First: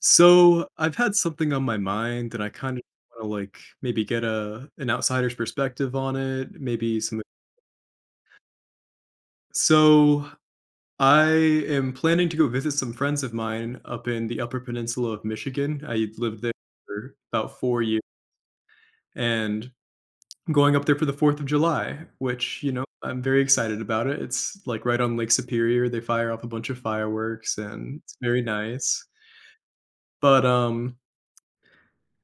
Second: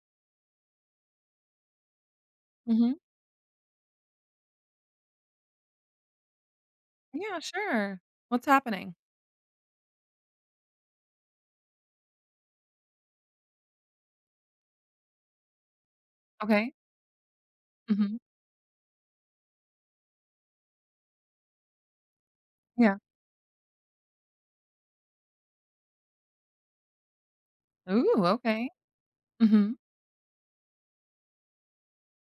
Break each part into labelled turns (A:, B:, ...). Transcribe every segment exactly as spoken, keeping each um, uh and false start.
A: So I've had something on my mind and I kind of
B: Mhm.
A: want to like maybe get a an outsider's perspective on it, maybe some
B: Yeah, sure. What's happening?
A: So I am planning to go visit some friends of mine up in the Upper Peninsula of Michigan. I lived there
B: Okay.
A: for about four years,
B: Mhm.
A: and I'm going up there for the fourth of July, which, you know,
B: Yeah.
A: I'm very excited about it. It's like right on Lake Superior. They fire off a bunch of fireworks and it's
B: Ooh,
A: very
B: okay.
A: nice.
B: Mhm.
A: But um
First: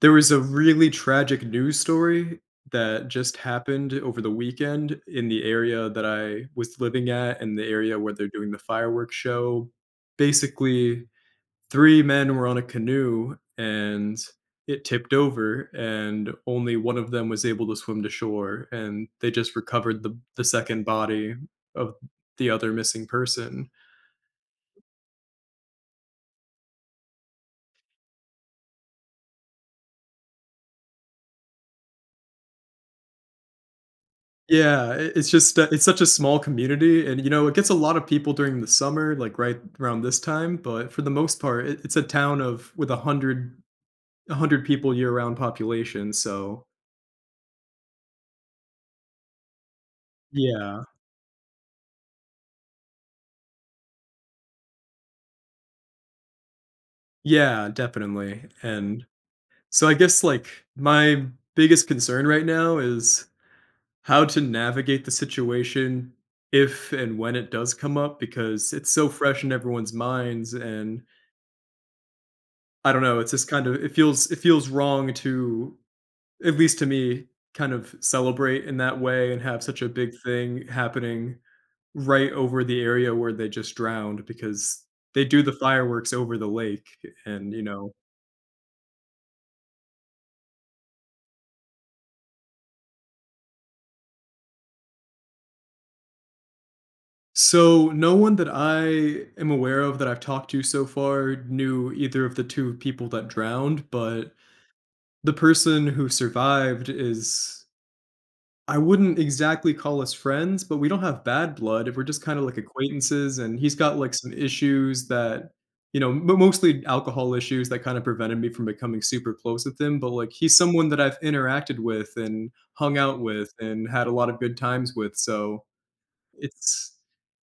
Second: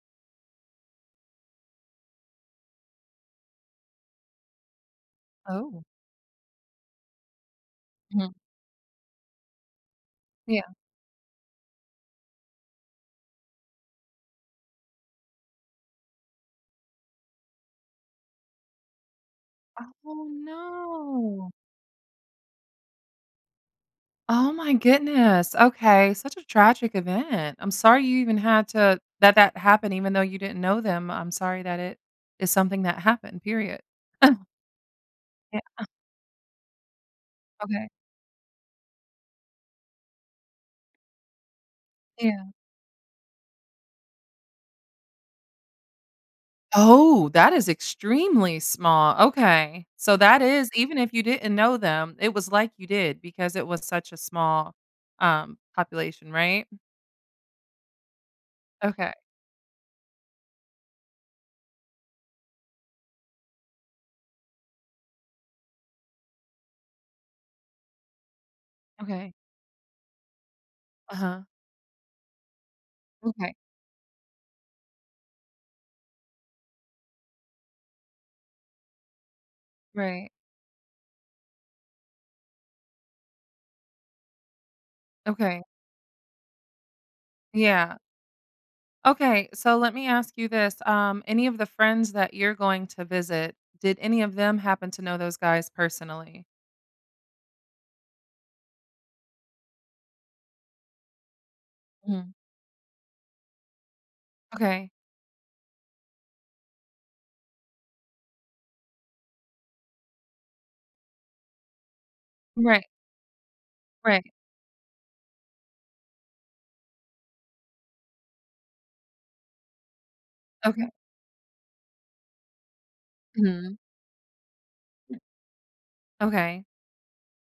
A: there was a really tragic news story that just happened over the weekend in the
B: Oh.
A: area that I was living at and the area where they're
B: Mhm.
A: doing the fireworks show.
B: Yeah.
A: Basically, three men were on a canoe and it tipped over, and only one of them was able to swim to shore, and they just recovered the
B: Oh,
A: the second body
B: no.
A: of the other missing person.
B: Oh my goodness. Okay, such a tragic event. I'm sorry you even had to that that happened even though you didn't know them. I'm sorry that it is something that happened, period.
A: Yeah, I it's just
B: Yeah,
A: uh, it's such a small community and, you know, it gets a
B: okay.
A: lot of people during the summer, like, right around this time, but for the most part, it it's a town
B: Yeah.
A: of with one hundred- a 100 people year-round population, so
B: Oh, that is extremely small. Okay. So that is
A: yeah.
B: even if you didn't know them, it was like you did because it was such a small, um, population, right?
A: Yeah, definitely, and
B: Okay.
A: so I guess, like, my biggest concern right now is how to navigate the situation if and when it does come up because it's so
B: Okay.
A: fresh in everyone's minds, and
B: Uh-huh.
A: I don't know, it's just
B: Okay.
A: kind of it feels it feels wrong to, at least to me, kind of celebrate in that way and have such a big
B: Right.
A: thing happening right over the area where they just drowned because they do the
B: Okay.
A: fireworks over the lake and, you know.
B: Yeah. Okay. So let me ask you this. Um, any of the friends that you're going to visit, did any of them happen to know those guys personally?
A: So, no one that I am aware of that I've talked to so far knew either
B: Mhm.
A: of the two people that drowned, but
B: Okay.
A: the person who survived is, I wouldn't exactly call us friends, but we don't have bad blood, if we're just kinda, like,
B: Right.
A: acquaintances, and he's got, like, some
B: Right.
A: issues that, you know, mo mostly alcohol issues that kinda prevented me from becoming super close with him, but, like, he's
B: Okay.
A: someone that I've interacted with and hung out with
B: Mhm.
A: and had a lot of good times with, so
B: Okay.
A: it's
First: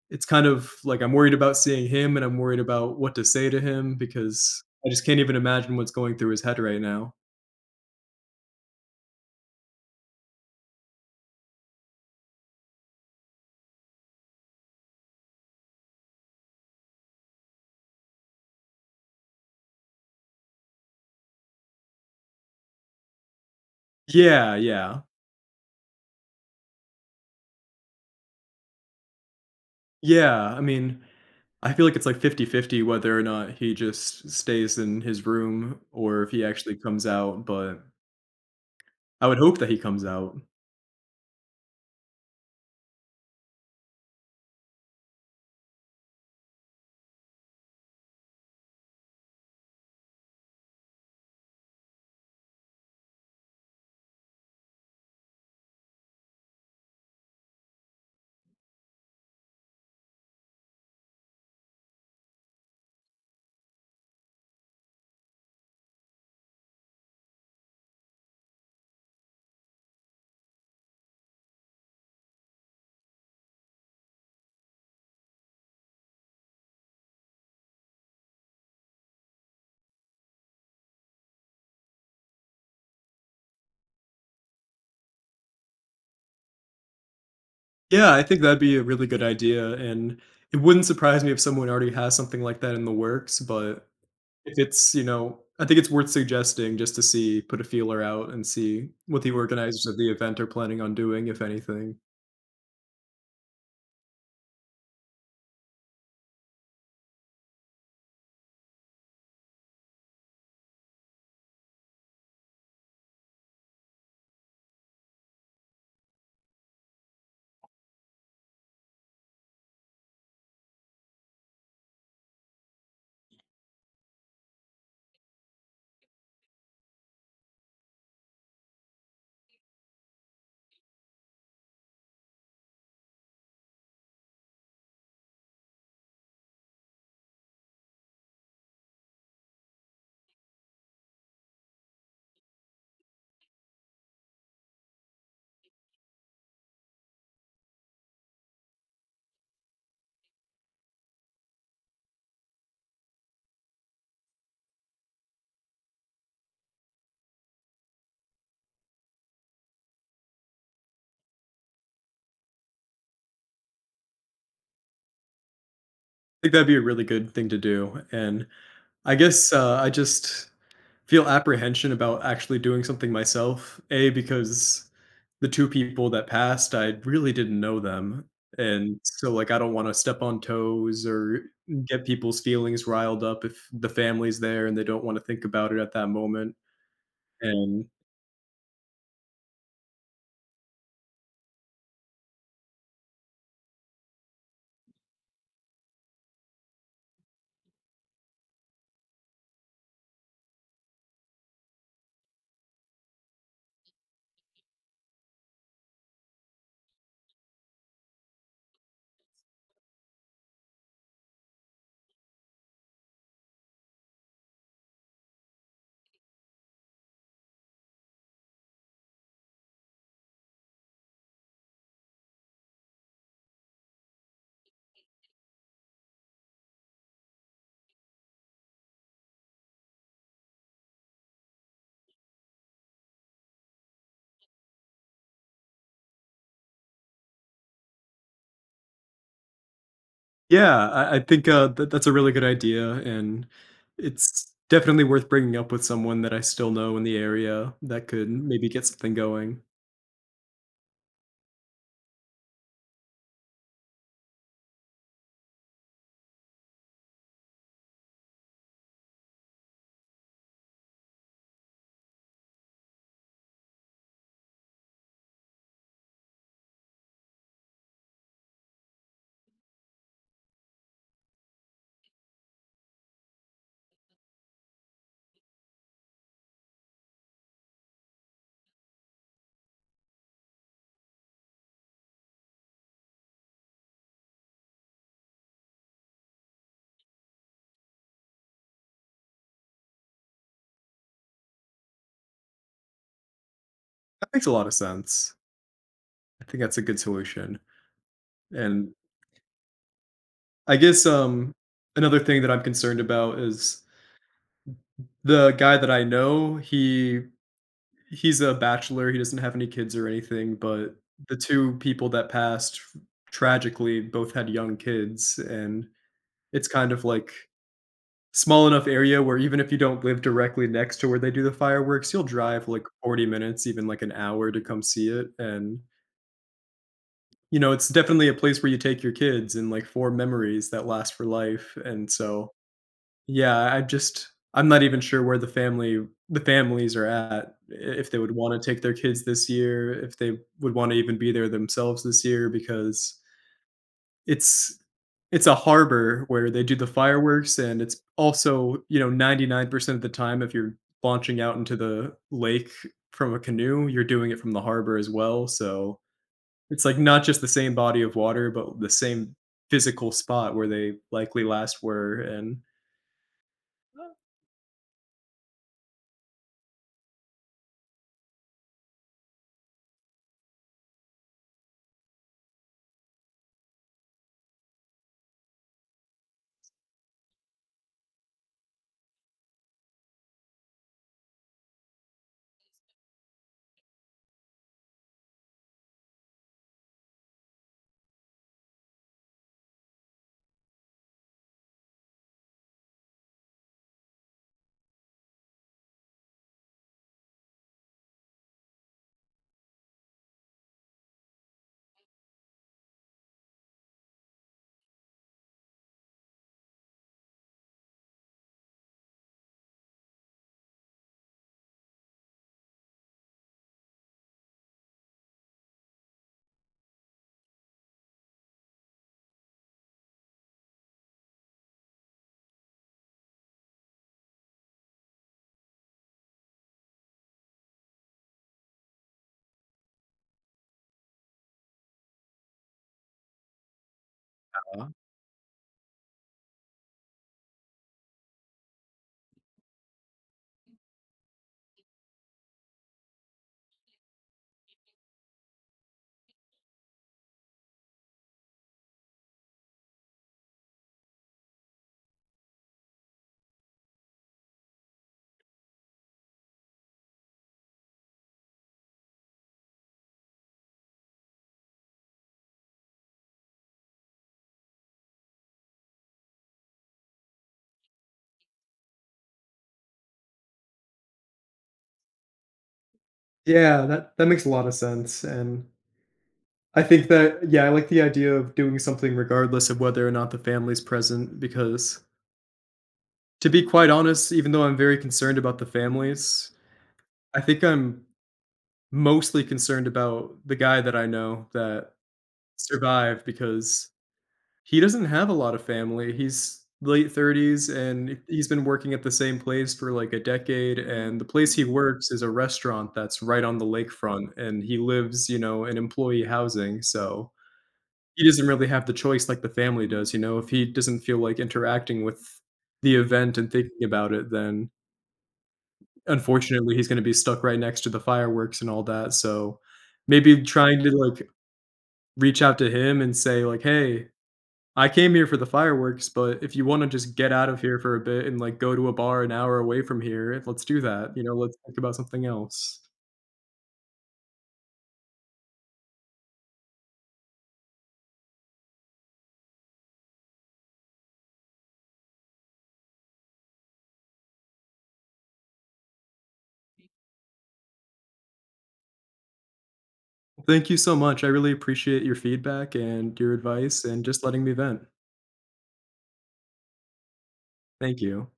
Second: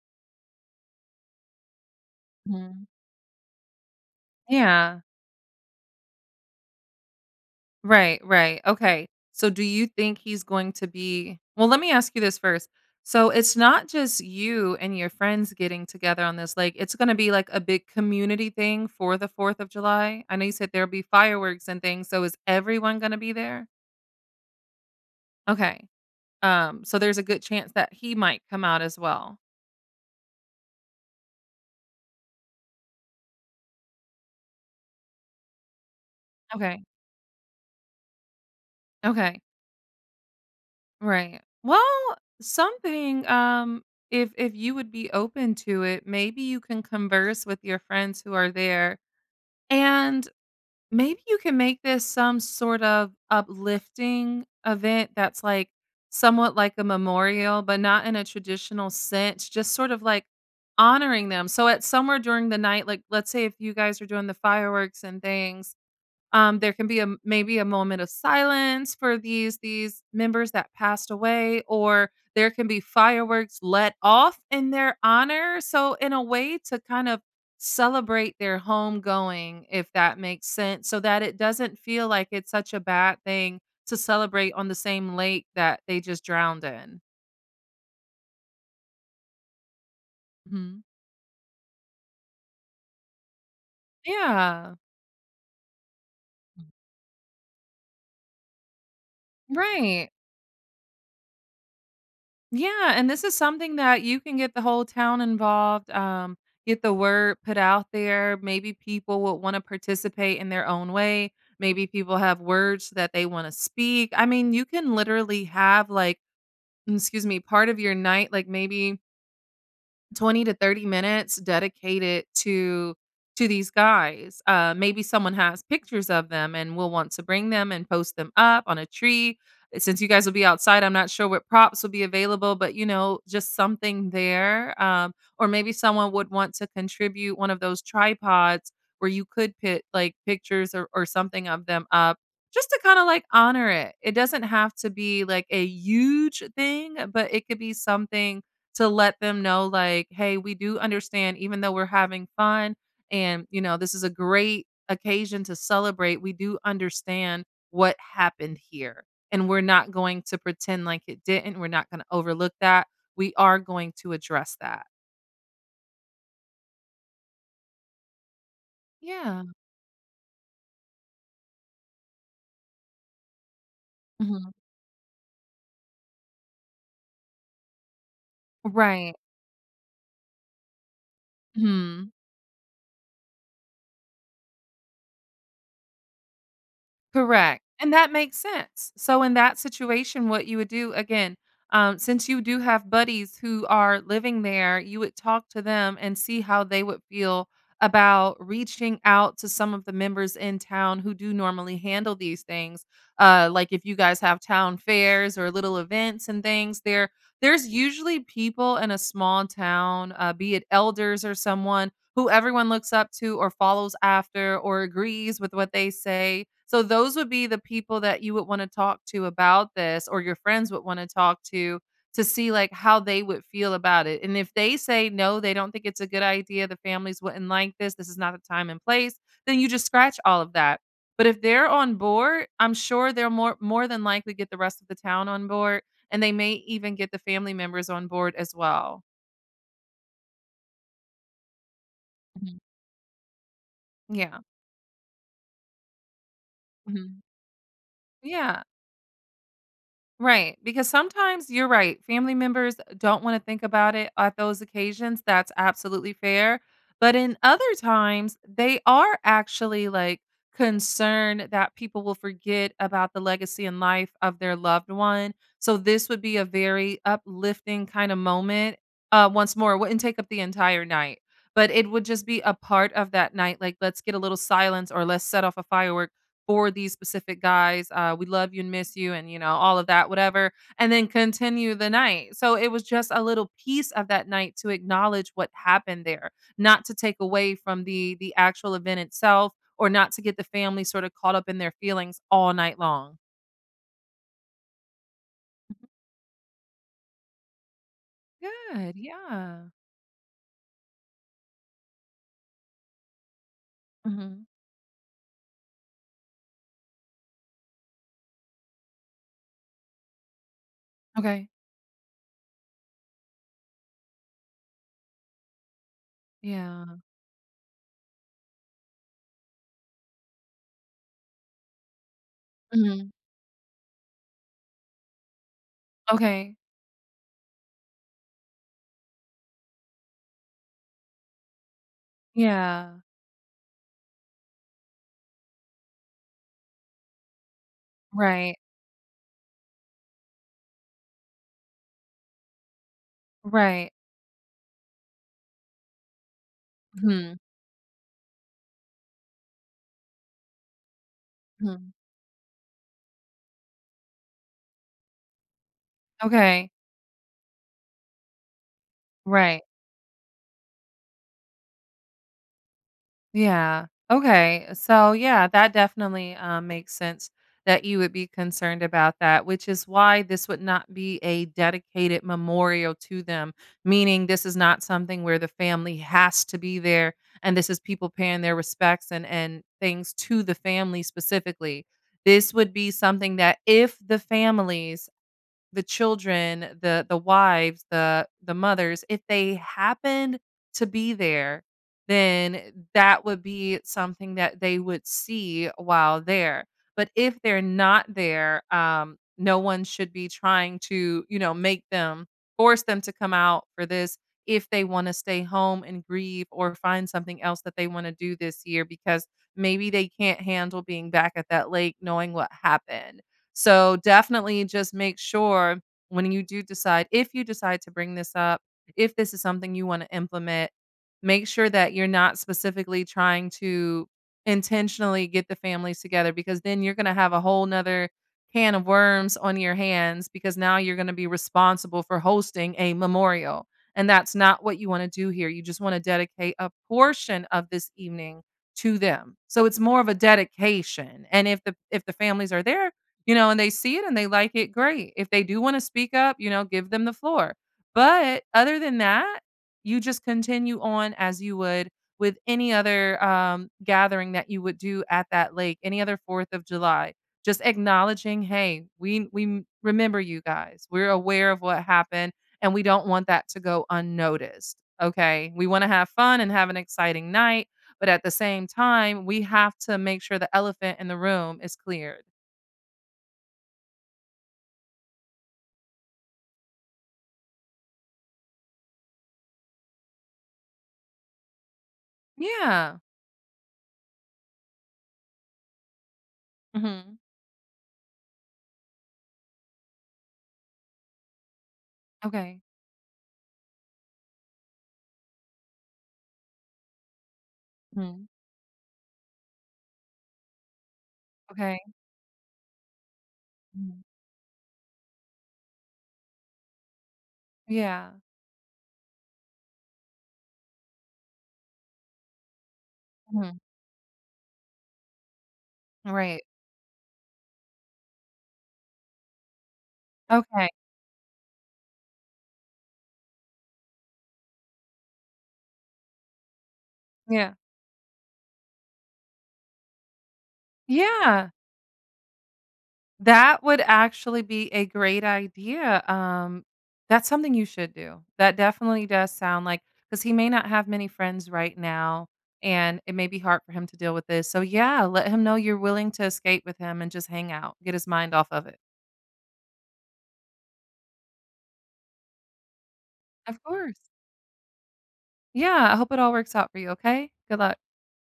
A: it's kind of like I'm worried about seeing him, and I'm worried
B: Mhm.
A: about what to say to him because I
B: Yeah.
A: just can't even imagine what's going through his head right now.
B: Right, right. Okay. So do you think he's going to be Well, let me ask you this first. So it's not just you and your friends getting together on this. Like, it's going to be like a big community thing for the fourth of July. I know you said there'll be fireworks and things. So is everyone going to be there?
A: Yeah, yeah.
B: Okay. Um so there's a good chance that he might come out as well.
A: Yeah, I mean I feel like it's like fifty-fifty whether or not he just stays in his room or if he actually
B: Okay.
A: comes out, but I would
B: Okay.
A: hope that he comes out.
B: Right. Well, something um if if you would be open to it, maybe you can converse with your friends who are there, and maybe you can make this some sort of uplifting event that's like somewhat like a memorial, but not in a traditional sense, just sort of like honoring them. So, at somewhere during the night, like, let's say if you guys are doing the fireworks and things, um, there can be a maybe a moment of silence for these these members that passed away, or there can be fireworks let off in their honor. So, in a way, to kind of celebrate their homegoing, if that makes sense, so that it doesn't feel like it's such a bad thing to celebrate on the same lake that they just drowned in.
A: Yeah, I think that'd be a really good idea, and it
B: Mhm.
A: wouldn't surprise me if someone already has something like that in the works, but if
B: Yeah,
A: it's, you know I think it's worth suggesting just to see put a feeler out and see what the organizers of
B: right.
A: the event are planning on doing, if anything.
B: Yeah, and this is something that you can get the whole town involved, um, get the word put out there. Maybe people will wanna participate in their own way. Maybe people have words that they wanna speak. I mean, you can literally have, like, mm, excuse me, part of your night, like, maybe twenty to thirty minutes dedicated to to these guys. Uh, maybe someone has pictures of them and will want to bring them and post them up on a tree. Uh, Since you guys will be outside, I'm not sure what props will be available, but, you know, just something there. Um, or maybe someone would want to contribute one of those tripods where you could put like pictures or, or something of them up just to kind of like honor it. It doesn't have to be like a huge thing, but it could be something to let them know, like, "Hey, we do understand even though we're having fun and, you know, this is a great occasion to celebrate, we do understand what happened here. And we're not going to pretend like it didn't. We're not gonna overlook that. We are going to address that."
A: I think that'd be a really good thing to do, and I
B: Yeah.
A: guess, uh, I just feel apprehension about actually doing something myself. A,
B: Mhm.
A: because the two people that passed, I really didn't know them, and
B: Right.
A: so, like, I don't wanna step on toes or get
B: Mhm.
A: people's feelings riled up if the family's there and they don't wanna think about it at that moment,
B: Correct,
A: and
B: and that makes sense. So in that situation, what you would do again, um, since you do have buddies who are living there, you would talk to them and see how they would feel about reaching out to some of the members in town who do normally handle these things. Uh, like, if you guys have town fairs or little events and things, there there's usually people in a small town, uh, be it elders or someone who everyone looks up to or follows after or agrees with what they say. So those would be the people that you would wanna talk to about this, or your friends would wanna talk to, to see, like, how they would feel about it, and if they say, "No, they don't think it's a good idea, the families wouldn't like this, this is not the time and place," then you just scratch all of that. But if they're on board, I'm sure they're more more than likely get the rest of the town on board, and they may even get the family members on board as well.
A: yeah, I I think, uh, that that's a really good
B: Mhm.
A: idea, and
B: Yeah.
A: it's definitely worth bringing up with someone that I still know in the
B: Mhm.
A: area that could
B: Yeah.
A: maybe get something going.
B: Right, because sometimes you're right. Family members don't want to think about it at those occasions. That's absolutely fair. But in other times, they are actually like concerned that people will forget about the legacy and life of their loved one. So this would be a very uplifting kind of moment. Uh, once more, it wouldn't take up the entire night, but it would just be a part of that night. Like, let's get a little silence or let's set off a firework for these specific guys. uh, "We love you and miss you," and, you know, all of that, whatever, and then continue the night. So it was just a little piece of that night to acknowledge what happened there, not to take away from the the actual event itself or not to get the family sort of caught up in their feelings all night long.
A: That makes a lot of sense. I think that's a good solution, and
B: Good, yeah.
A: I guess um another thing that I'm concerned about is
B: Mhm.
A: the guy that I know. He he's a bachelor, he doesn't have any kids or anything, but the
B: Okay.
A: two people that passed tragically both had young kids, and it's kind
B: Yeah.
A: of like small enough area where even if you don't live directly next to where they do the fireworks, you'll drive like
B: Mhm.
A: forty minutes, even like an hour to come see it, and
B: Okay.
A: you know, it's definitely a place where you take your kids and like form memories that last for life. And so
B: Yeah.
A: yeah, I just I'm not even sure where the family the families are at, I if they would
B: Right.
A: wanna take their kids this year, if they would wanna even be there themselves this year because
B: Right.
A: it's it's a harbor where they do the
B: Mhm.
A: fireworks, and it's also, you know, ninety-nine percent of the time, if you're launching out into
B: Mhm.
A: the lake from a canoe, you're doing it from the harbor as well, so
B: Okay.
A: it's, like, not just the same body of water, but the same
B: Right.
A: physical spot where they likely last were, and,
B: Yeah. Okay. So yeah, that definitely um, makes sense that you would be concerned about that, which is why this would not be a dedicated memorial to them, meaning this is not something where the family has to be there, and this is people paying their respects and, and things to the family specifically. This would be something that if the families, the children, the the wives, the the mothers, if they happened to be there, then that would be something that they would see while there. But if they're not there, um, no one should be trying to, you know, make them force them to come out for this if they want to stay home and grieve or find something else that they want to do this year because maybe they can't handle being back at that lake knowing what happened. So definitely just make sure when you do decide if you decide to bring this up, if this is something you want to implement, make sure that you're not specifically trying to intentionally get the families together, because then you're going to have a whole nother can of worms on your hands because now you're going to be responsible for hosting a memorial. And that's not what
A: uh
B: you want to do here. You just want to dedicate a portion of this evening to them. So it's more of a dedication. And if the if the families are there, you know, and they see it and they like it, great. If they do wanna speak up, you know, give them the floor. But other than that, you just continue on as you would with any other, um, gathering that you would do at that lake, any other fourth of July. Just acknowledging, "Hey, we we m- remember you guys. We're aware of what happened, and we don't want that to go unnoticed, okay? We wanna have fun and have an exciting night, but at the same time, we have to make sure the elephant in the room is cleared."
A: yeah, that that makes a lot of sense, and I think that yeah, I like the idea of doing something regardless of whether or not the family's present because
B: Yeah.
A: to be quite honest, even though I'm very concerned about the families,
B: Mhm.
A: I think I'm mostly concerned about the guy that I know that
B: Okay.
A: survived because he doesn't have a lot of family. He's late thirties, and
B: Mhm.
A: he's been working at the same place for, like, a decade, and the place he
B: Okay.
A: works is a restaurant that's right on the
B: Mhm.
A: lakefront, and he lives, you know, in employee housing, so
B: Yeah.
A: he doesn't really have the choice like the family does, you know? If he doesn't feel like interacting with the event and
B: Mhm.
A: thinking about it, then,
B: Right.
A: unfortunately, he's gonna be stuck right next to the fireworks and all that, so maybe
B: Okay.
A: trying to, like, reach out to him and say, like, "Hey, I came here for the fireworks, but if you wanna just get out
B: Yeah.
A: of here for a bit and, like, go to a bar an hour away from here, let's do that, you know,
B: Yeah.
A: let's think about something else."
B: That would actually be a great idea. Um, that's something you should do. That definitely does sound like because he may not have many friends right now, and it may be hard for him to deal with this. So, yeah, let him know you're willing to escape with him and just hang out, get his mind off of it.
A: Thank you so much, I really appreciate your feedback and your
B: Of
A: advice
B: course.
A: and just letting me vent.
B: Yeah, I hope it all works out for you, okay? Good luck.
A: Thank you.